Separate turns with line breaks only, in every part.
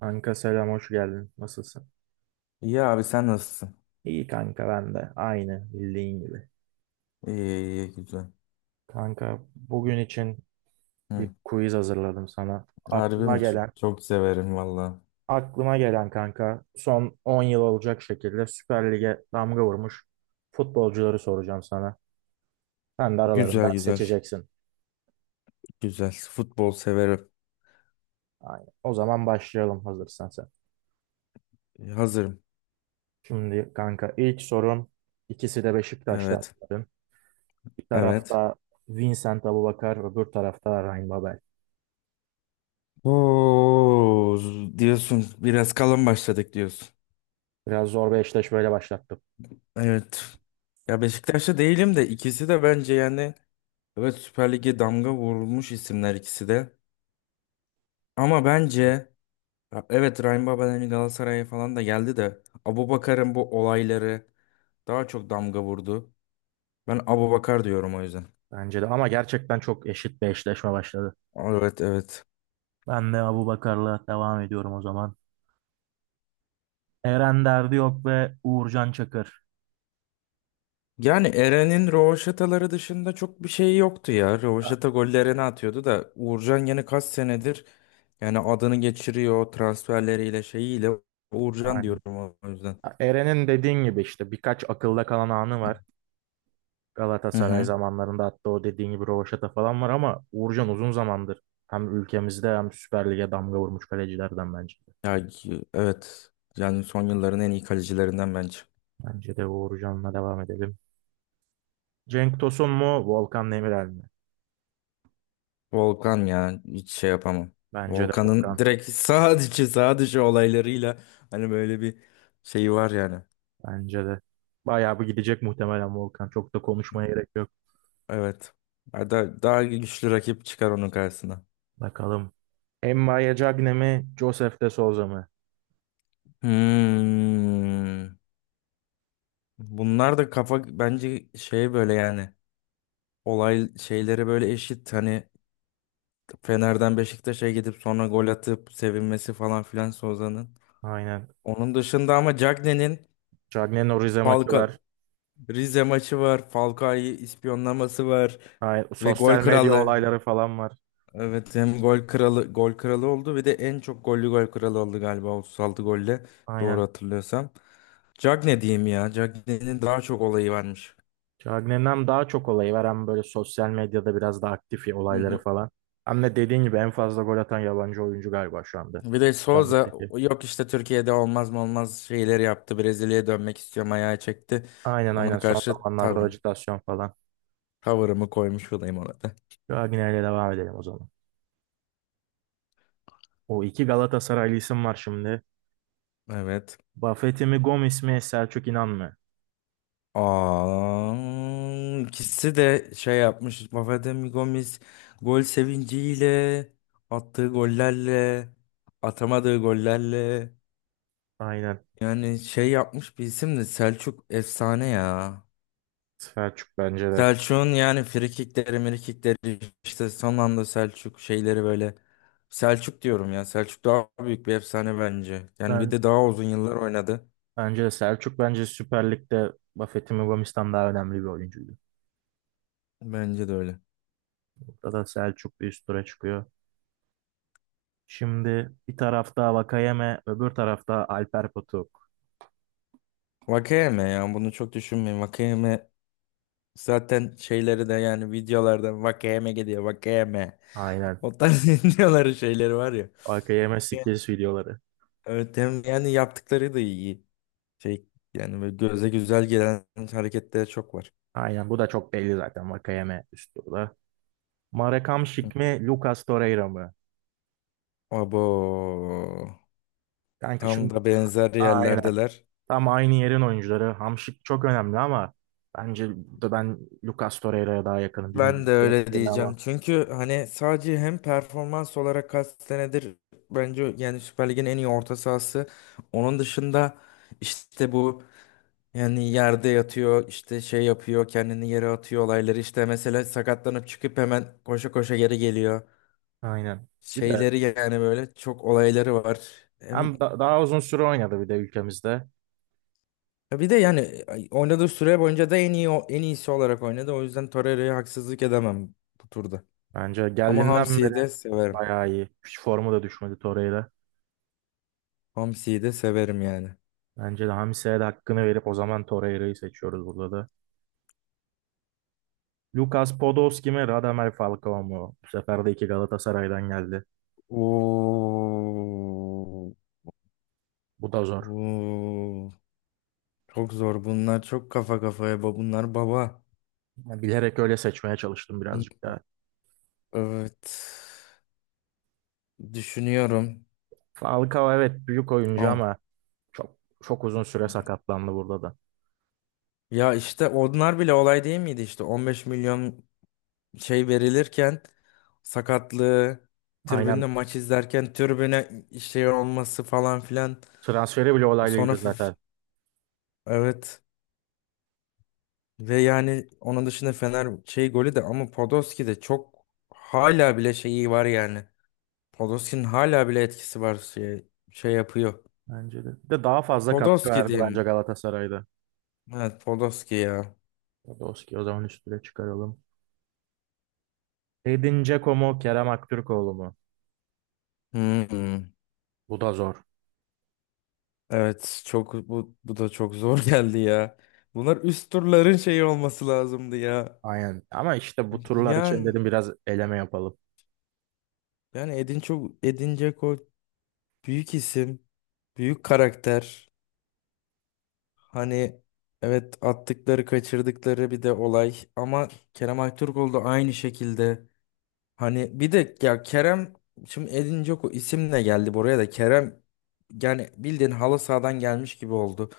Kanka selam, hoş geldin. Nasılsın?
İyi abi sen nasılsın?
İyi kanka, ben de aynı bildiğin gibi.
İyi, güzel.
Kanka, bugün için bir
Hı.
quiz hazırladım sana.
Harbi
Aklıma
mi?
gelen,
Çok severim valla.
aklıma gelen kanka son 10 yıl olacak şekilde Süper Lig'e damga vurmuş futbolcuları soracağım sana. Sen de aralarından
Güzel,
seçeceksin.
güzel. Futbol severim.
Aynen. O zaman başlayalım hazırsan sen.
Hazırım.
Şimdi kanka ilk sorum, ikisi de Beşiktaş'ta.
Evet.
Bir
Evet.
tarafta Vincent Aboubakar, öbür tarafta Ryan Babel.
Oo, diyorsun biraz kalın başladık diyorsun.
Biraz zor bir eşleşmeyle başlattım.
Evet. Ya Beşiktaş'ta değilim de ikisi de bence evet Süper Lig'e damga vurulmuş isimler ikisi de. Ama bence ya evet Rahim Baba'nın Galatasaray'a falan da geldi de Abubakar'ın bu olayları daha çok damga vurdu. Ben Abubakar diyorum o yüzden.
Bence de ama gerçekten çok eşit bir eşleşme başladı.
Evet, evet.
Ben de Abubakar'la devam ediyorum o zaman. Eren Derdi yok ve Uğurcan Çakır.
Yani Eren'in rövaşataları dışında çok bir şey yoktu ya.
A-
Rövaşata gollerini atıyordu da Uğurcan yine kaç senedir yani adını geçiriyor transferleriyle şeyiyle Uğurcan
Aynen.
diyorum o yüzden.
Eren'in dediğin gibi işte birkaç akılda kalan anı var.
Hı
Galatasaray
hı.
zamanlarında hatta o dediğin gibi rövaşata falan var, ama Uğurcan uzun zamandır hem ülkemizde hem Süper Lig'e damga vurmuş kalecilerden bence de.
Evet. Yani son yılların en iyi kalecilerinden bence.
Bence de Uğurcan'la devam edelim. Cenk Tosun mu Volkan Demirel mi?
Volkan ya hiç şey yapamam.
Bence de Volkan.
Volkan'ın direkt sağ dışı olaylarıyla hani böyle bir şeyi var yani.
Bence de. Bayağı bir gidecek muhtemelen Volkan. Çok da konuşmaya gerek yok.
Evet. Daha güçlü rakip çıkar onun karşısına.
Bakalım. Emma'ya Cagne mi? Joseph de Souza mı?
Hmm. Bunlar da kafa bence şey böyle yani olay şeyleri böyle eşit hani Fener'den Beşiktaş'a gidip sonra gol atıp sevinmesi falan filan Soza'nın.
Aynen.
Onun dışında ama Cagney'in
Cagne'nin o Rize maçı
Falcao
var.
Rize maçı var. Falcao'yu ispiyonlaması var
Aynen.
ve gol
Sosyal medya
kralı.
olayları falan var.
Evet hem gol kralı gol kralı oldu ve de en çok gollü gol kralı oldu galiba 36 golle
Aynen.
doğru hatırlıyorsam. Jag ne diyeyim ya? Cagney'nin daha çok olayı varmış.
Cagne'den daha çok olayı var. Hem böyle sosyal medyada biraz daha aktif ya,
Hı
olayları
hı.
falan. Hem de dediğin gibi en fazla gol atan yabancı oyuncu galiba şu anda.
Bir de
Süper
Souza
Lig'deki.
yok işte Türkiye'de olmaz mı olmaz şeyleri yaptı. Brezilya'ya dönmek istiyorum ayağı çekti.
Aynen aynen.
Ona
Son
karşı
zamanlarda
tavrım.
ajitasyon falan.
Tavırımı koymuş olayım ona da.
Cagne ile devam edelim o zaman. O iki Galatasaraylı isim var şimdi.
Evet.
Buffett'i mi Gomis mi Selçuk İnan mı?
Aa, ikisi de şey yapmış. Vafademi Gomis gol sevinciyle attığı gollerle atamadığı gollerle
Aynen.
yani şey yapmış bir isim de Selçuk efsane ya.
Selçuk bence de.
Selçuk'un yani frikikleri, mirikikleri işte son anda Selçuk şeyleri böyle Selçuk diyorum ya. Selçuk daha büyük bir efsane bence. Yani bir
Ben
de daha uzun yıllar oynadı.
Bence de Selçuk, bence Süper Lig'de Buffett'in Mumbamis'ten daha önemli bir oyuncuydu.
Bence de öyle.
Burada da Selçuk bir üst tura çıkıyor. Şimdi bir tarafta Vakayeme, öbür tarafta Alper Potuk.
Vakayeme ya bunu çok düşünmeyin. Vakayeme zaten şeyleri de yani videolarda Vakayeme gidiyor Vakayeme.
Aynen.
O tarz videoları şeyleri var ya.
Vakayeme
Vakayeme.
skills videoları.
Evet hem yani yaptıkları da iyi. Şey yani böyle göze güzel gelen hareketler çok var.
Aynen, bu da çok belli zaten Vakayeme üst turda. Marekam Şik mi, Lucas Torreira mı?
Abo.
Kanka
Tam
şimdi
da benzer
aynen.
yerlerdeler.
Tam aynı yerin oyuncuları. Hamşik çok önemli ama bence burada ben Lucas Torreira'ya daha yakınım.
Ben
Bilmiyorum,
de
senin
öyle
fikrin ama.
diyeceğim. Çünkü hani sadece hem performans olarak kaç senedir bence yani Süper Lig'in en iyi orta sahası. Onun dışında işte bu yani yerde yatıyor işte şey yapıyor kendini yere atıyor olayları işte mesela sakatlanıp çıkıp hemen koşa koşa geri geliyor.
Aynen. Bir de
Şeyleri yani böyle çok olayları var. Hem-
Daha uzun süre oynadı bir de ülkemizde.
Bir de oynadığı süre boyunca da en iyi en iyisi olarak oynadı. O yüzden Torreira'ya haksızlık edemem bu turda.
Bence
Ama
geldiğinden beri
hamsiyi de severim.
bayağı iyi. Hiç formu da düşmedi Torreira.
Hamsiyi de severim yani.
Bence de Hamise'ye de hakkını verip o zaman Torreira'yı seçiyoruz burada da. Lucas Podolski mi Radamel Falcao mu? Bu sefer de iki Galatasaray'dan geldi.
Oo,
Bu da zor.
oo, çok zor bunlar. Çok kafa kafaya ba bunlar baba.
Ya bilerek öyle seçmeye çalıştım birazcık daha.
Evet. Düşünüyorum.
Falcao evet büyük oyuncu
Am-
ama çok çok uzun süre sakatlandı burada da.
Ya işte onlar bile olay değil miydi işte 15 milyon şey verilirken sakatlığı
Aynen,
tribünde maç izlerken tribüne şey olması falan filan.
transferi bile
Sonra
olaylıydı
f-
zaten.
evet ve yani onun dışında Fener şey golü de ama Podolski de çok hala bile şeyi var yani. Podolski'nin hala bile etkisi var şey yapıyor.
Bence de. Bir de daha fazla katkı
Podolski
verdi bence
diyeyim.
Galatasaray'da.
Evet Podolski ya.
Podolski o zaman üstüne çıkaralım. Edin Dzeko mu Kerem Aktürkoğlu mu?
Hmm.
Bu da zor.
Evet çok bu da çok zor geldi ya. Bunlar üst turların şeyi olması lazımdı ya.
Aynen. Ama işte bu turlar için
Yani
dedim biraz eleme yapalım.
yani Edin çok Edin Dzeko büyük isim, büyük karakter. Hani evet attıkları kaçırdıkları bir de olay ama Kerem Aktürkoğlu da aynı şekilde hani bir de ya Kerem şimdi Edin Dzeko isimle geldi buraya da Kerem yani bildiğin halı sahadan gelmiş gibi oldu.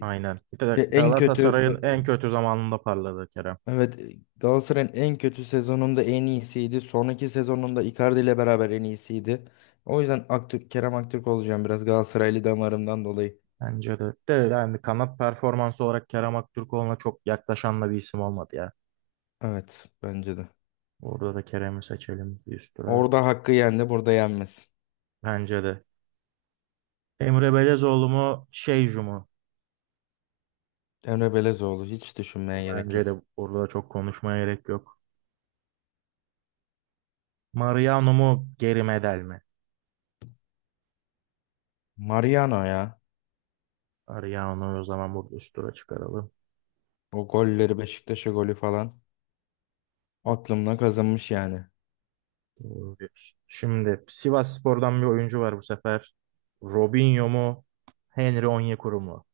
Aynen. Bir
Ya
de
en kötü
Galatasaray'ın en kötü zamanında parladı Kerem.
evet Galatasaray'ın en kötü sezonunda en iyisiydi. Sonraki sezonunda Icardi ile beraber en iyisiydi. O yüzden Aktürk, Kerem Aktürk olacağım biraz Galatasaraylı damarımdan dolayı.
Bence de. De yani kanat performansı olarak Kerem Aktürkoğlu'na çok yaklaşan da bir isim olmadı ya.
Evet bence de.
Orada da Kerem'i seçelim bir üst tura.
Orada hakkı yendi, burada yenmez.
Bence de. Emre Belezoğlu mu Şeycu mu?
Emre Belezoğlu hiç düşünmeye gerek
Bence
yok.
de burada çok konuşmaya gerek yok. Mariano mu geri Medel mi?
Mariano ya.
Ariano'yu o zaman burada üst tura çıkaralım.
O golleri Beşiktaş'a golü falan aklımda kazınmış yani.
Doğru diyorsun. Şimdi Sivasspor'dan bir oyuncu var bu sefer. Robinho mu? Henry Onyekuru mu?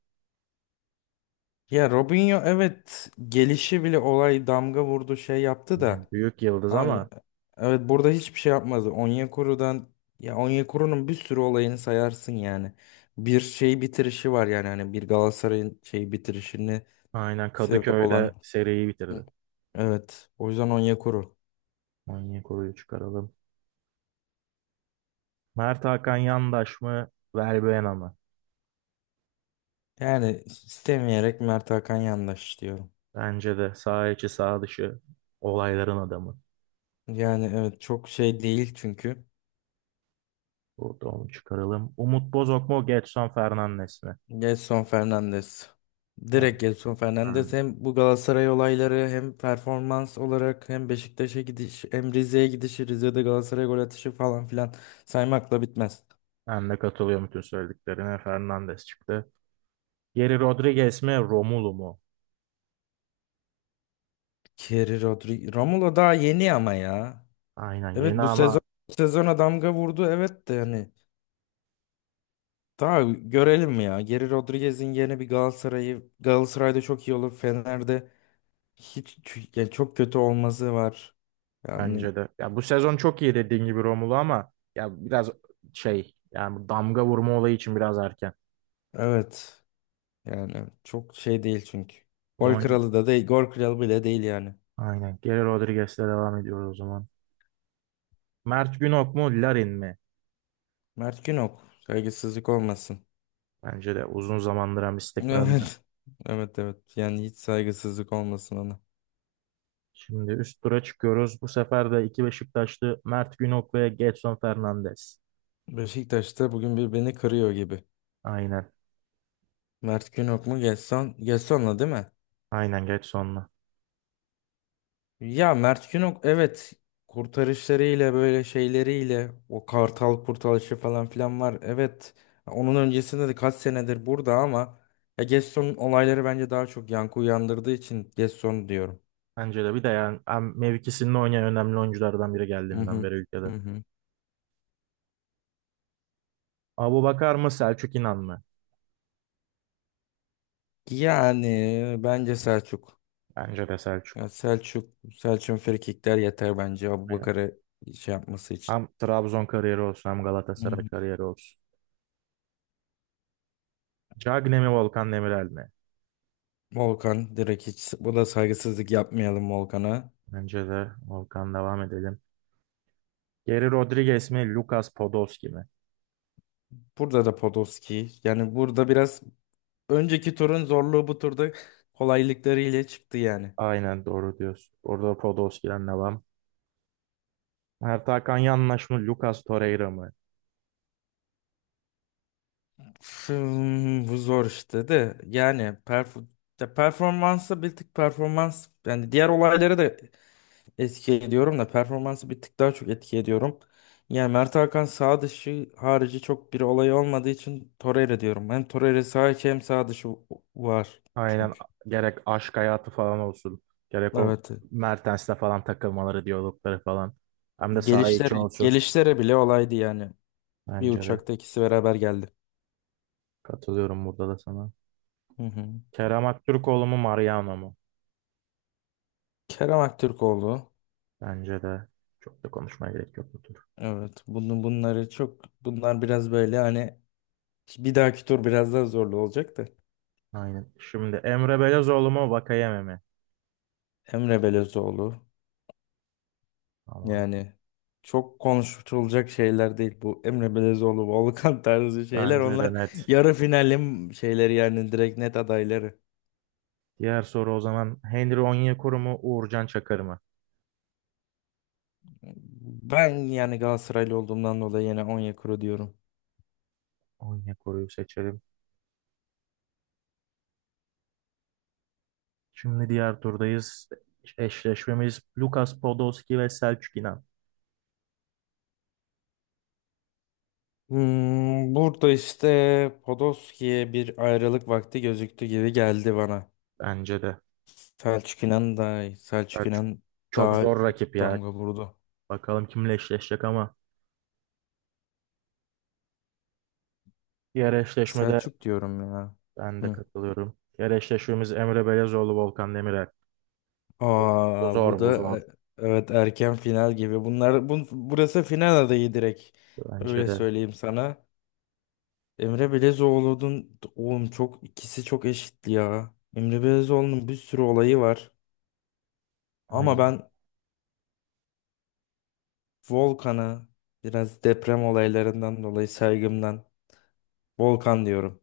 Ya Robinho evet gelişi bile olay damga vurdu şey yaptı
Aynen.
da.
Büyük yıldız
Ay,
ama
evet burada hiçbir şey yapmadı. Onyekuru'dan ya Onyekuru'nun bir sürü olayını sayarsın yani. Bir şey bitirişi var yani hani bir Galatasaray'ın şey bitirişini
aynen
sebep olan.
Kadıköy'de seriyi bitirdi.
Evet o yüzden Onyekuru.
Onyekuru'yu çıkaralım. Mert Hakan Yandaş mı? Verbena mı?
Yani istemeyerek Mert Hakan yandaş diyorum.
Bence de sağ içi sağ dışı olayların adamı.
Yani evet çok şey değil çünkü.
Burada onu çıkaralım. Umut Bozok mu? Gedson Fernandes mi?
Gelson Fernandes.
Ben,
Direkt Gelson Fernandes
ben,
hem bu Galatasaray olayları hem performans olarak hem Beşiktaş'a gidiş hem Rize'ye gidişi Rize'de Galatasaray gol atışı falan filan saymakla bitmez.
ben de katılıyorum bütün söylediklerine. Fernandes çıktı. Geri Rodriguez mi Romulu mu?
Kerry Rodri Romulo daha yeni ama ya.
Aynen
Evet
yeni ama
bu sezona damga vurdu evet de yani daha görelim ya. Geri Rodriguez'in yerine bir Galatasaray'ı Galatasaray'da çok iyi olur. Fener'de hiç yani çok kötü olması var. Yani
bence de. Ya bu sezon çok iyi dediğin gibi Romulu, ama ya biraz şey, yani bu damga vurma olayı için biraz erken.
evet. Yani çok şey değil çünkü.
O
Gol
zaman
kralı da değil. Gol kralı bile değil yani.
aynen Geri Rodriguez'le devam ediyoruz o zaman. Mert Günok mu Larin mi?
Mert Günok. Saygısızlık olmasın.
Bence de uzun zamandır hem istikrarlı.
Evet. Evet, evet. Yani hiç saygısızlık olmasın ona.
Şimdi üst tura çıkıyoruz. Bu sefer de iki Beşiktaşlı Mert Günok ve Gedson Fernandes.
Beşiktaş'ta bugün bir beni kırıyor gibi.
Aynen.
Mert Günok mu Gesson? Gesson'la değil mi?
Aynen Gedson'la.
Ya Mert Günok evet kurtarışlarıyla böyle şeyleriyle o kartal kurtarışı falan filan var. Evet onun öncesinde de kaç senedir burada ama ya Gesson'un olayları bence daha çok yankı uyandırdığı için Gesson diyorum.
Bence de, bir de yani hem mevkisinde oynayan önemli oyunculardan biri
Hı
geldiğinden
hı.
beri
Hı
ülkede.
hı.
Abubakar mı Selçuk İnan mı?
Yani bence Selçuk.
Bence de
Ya
Selçuk.
Selçuk, Selçuk'un frikikler yeter bence
Aynen.
Abubakar'ı şey yapması için.
Hem Trabzon kariyeri olsun hem
Hı
Galatasaray
hı.
kariyeri olsun. Cagne mi Volkan Demirel mi?
Volkan direkt hiç bu da saygısızlık yapmayalım Volkan'a.
Bence de Volkan devam edelim. Geri Rodriguez mi Lucas Podolski mi?
Burada da Podolski. Yani burada biraz önceki turun zorluğu bu turda kolaylıklarıyla çıktı yani.
Aynen doğru diyorsun. Orada Podolski'den devam. Mert Hakan Yanlış mı Lucas Torreira mı?
Hmm, bu zor işte de de performansı bir tık performans yani diğer olayları da etki ediyorum da performansı bir tık daha çok etki ediyorum. Yani Mert Hakan sağ dışı harici çok bir olay olmadığı için Torreira diyorum. Hem Torreira sağ içi hem sağ dışı var
Aynen,
çünkü.
gerek aşk hayatı falan olsun. Gerek o
Evet.
Mertens'le falan takılmaları, diyalogları falan. Hem de saha için olsun.
Gelişlere bile olaydı yani. Bir
Bence de
uçakta ikisi beraber geldi.
katılıyorum burada da sana.
Hı hı.
Kerem Aktürkoğlu mu Mariano mu?
Kerem Aktürkoğlu.
Bence de çok da konuşmaya gerek yok bu tur.
Evet, bunun bunları çok bunlar biraz böyle hani bir dahaki tur biraz daha zorlu olacak da
Aynen. Şimdi Emre Belezoğlu mu Vakayeme mi?
Emre Belezoğlu
Tamam.
yani çok konuşulacak şeyler değil bu Emre Belezoğlu, Volkan tarzı şeyler
Bence de
onlar
net.
yarı finalim şeyleri yani direkt net adayları.
Diğer soru o zaman Henry Onyekuru mu Uğurcan Çakır mı?
Ben yani Galatasaraylı olduğumdan dolayı yine Onyekuru diyorum.
Onyekuru'yu seçelim. Şimdi diğer turdayız. Eşleşmemiz Lucas Podolski ve Selçuk İnan.
Hmm, burada işte Podolski'ye bir ayrılık vakti gözüktü gibi geldi bana.
Bence de.
Selçuk İnan daha iyi. Selçuk
Selçuk
İnan
çok
daha
zor
bir
rakip ya.
damga vurdu.
Bakalım kimle eşleşecek ama diğer eşleşmede
Selçuk diyorum ya.
ben de
Hı.
katılıyorum. Diğer eşleşmemiz Emre Belezoğlu Volkan Demirel. Bu
Aa, bu
zor, bu
da
zor.
evet erken final gibi. Bunlar burası final adayı direkt.
Bence
Öyle
de.
söyleyeyim sana. Emre Belezoğlu'nun oğlum çok ikisi çok eşitli ya. Emre Belezoğlu'nun bir sürü olayı var. Ama
Aynen.
ben Volkan'ı biraz deprem olaylarından dolayı saygımdan Volkan diyorum.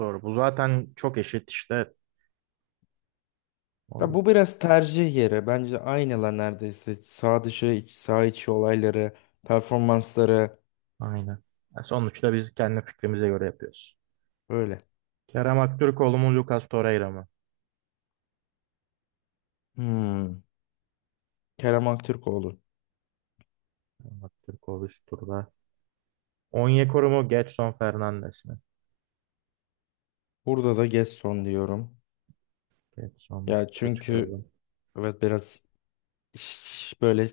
Zor. Bu zaten çok eşit işte.
Ya
O-
bu biraz tercih yeri. Bence aynılar neredeyse. Sağ dışı, iç, sağ içi olayları, performansları
Aynen. Ya sonuçta biz kendi fikrimize göre yapıyoruz.
böyle.
Kerem Aktürkoğlu mu, Lucas Torreira mı?
Hmm. Kerem Aktürkoğlu.
Kerem Aktürkoğlu üst turda. Onyekuru mu, Gedson Fernandes mi?
Burada da Gesson diyorum.
Gedson
Ya
üst tura
çünkü
çıkaralım.
evet biraz böyle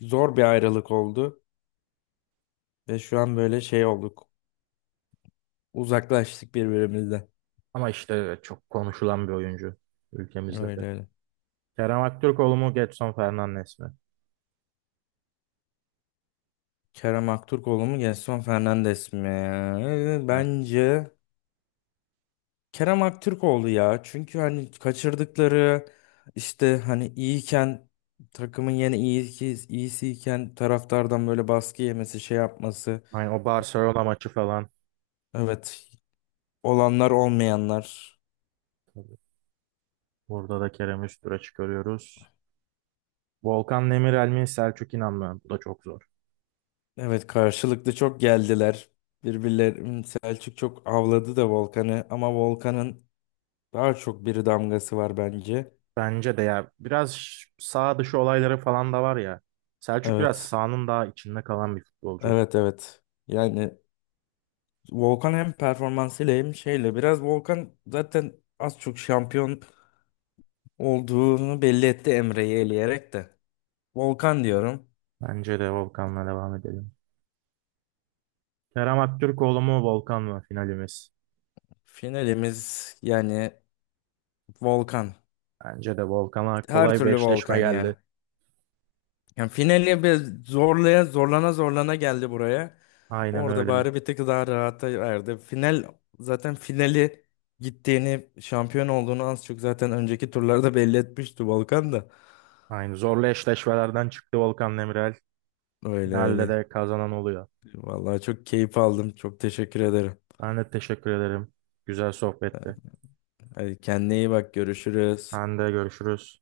zor bir ayrılık oldu. Ve şu an böyle şey olduk. Uzaklaştık birbirimizden.
Ama işte çok konuşulan bir oyuncu ülkemizde de.
Öyle öyle.
Kerem Aktürkoğlu mu, Gedson Fernandes mi?
Kerem Aktürkoğlu mu Gesson Fernandes mi?
Evet.
Bence Kerem Aktürkoğlu ya. Çünkü hani kaçırdıkları işte hani iyiyken takımın yine iyi ki iyisiyken taraftardan böyle baskı yemesi, şey yapması.
Aynen o Barcelona maçı falan.
Evet, olanlar olmayanlar.
Tabii. Burada da Kerem'i üst tura çıkarıyoruz. Volkan Demirel mi Selçuk İnan mı? Bu da çok zor.
Evet, karşılıklı çok geldiler. Birbirlerini Selçuk çok avladı da Volkan'ı ama Volkan'ın daha çok bir damgası var bence.
Bence de ya biraz sağ dışı olayları falan da var ya. Selçuk biraz
Evet.
sahanın daha içinde kalan bir futbolcu.
Evet, evet. Yani Volkan hem performansıyla hem şeyle biraz Volkan zaten az çok şampiyon olduğunu belli etti Emre'yi eleyerek de. Volkan diyorum.
Bence de Volkan'la devam edelim. Kerem Aktürkoğlu mu Volkan mı finalimiz?
Finalimiz yani Volkan.
Bence de Volkan'a
Her
kolay bir
türlü
eşleşme
Volkan yani.
geldi.
Yani finali bir zorlana zorlana geldi buraya.
Aynen
Orada
öyle.
bari bir tık daha rahata erdi. Finali gittiğini, şampiyon olduğunu az çok zaten önceki turlarda belli etmişti Volkan da.
Aynı zorlu eşleşmelerden çıktı Volkan Demirel.
Öyle
Finalde
öyle.
de kazanan oluyor.
Vallahi çok keyif aldım. Çok teşekkür ederim.
Ben de teşekkür ederim. Güzel sohbetti.
Hadi kendine iyi bak. Görüşürüz.
Ben de görüşürüz.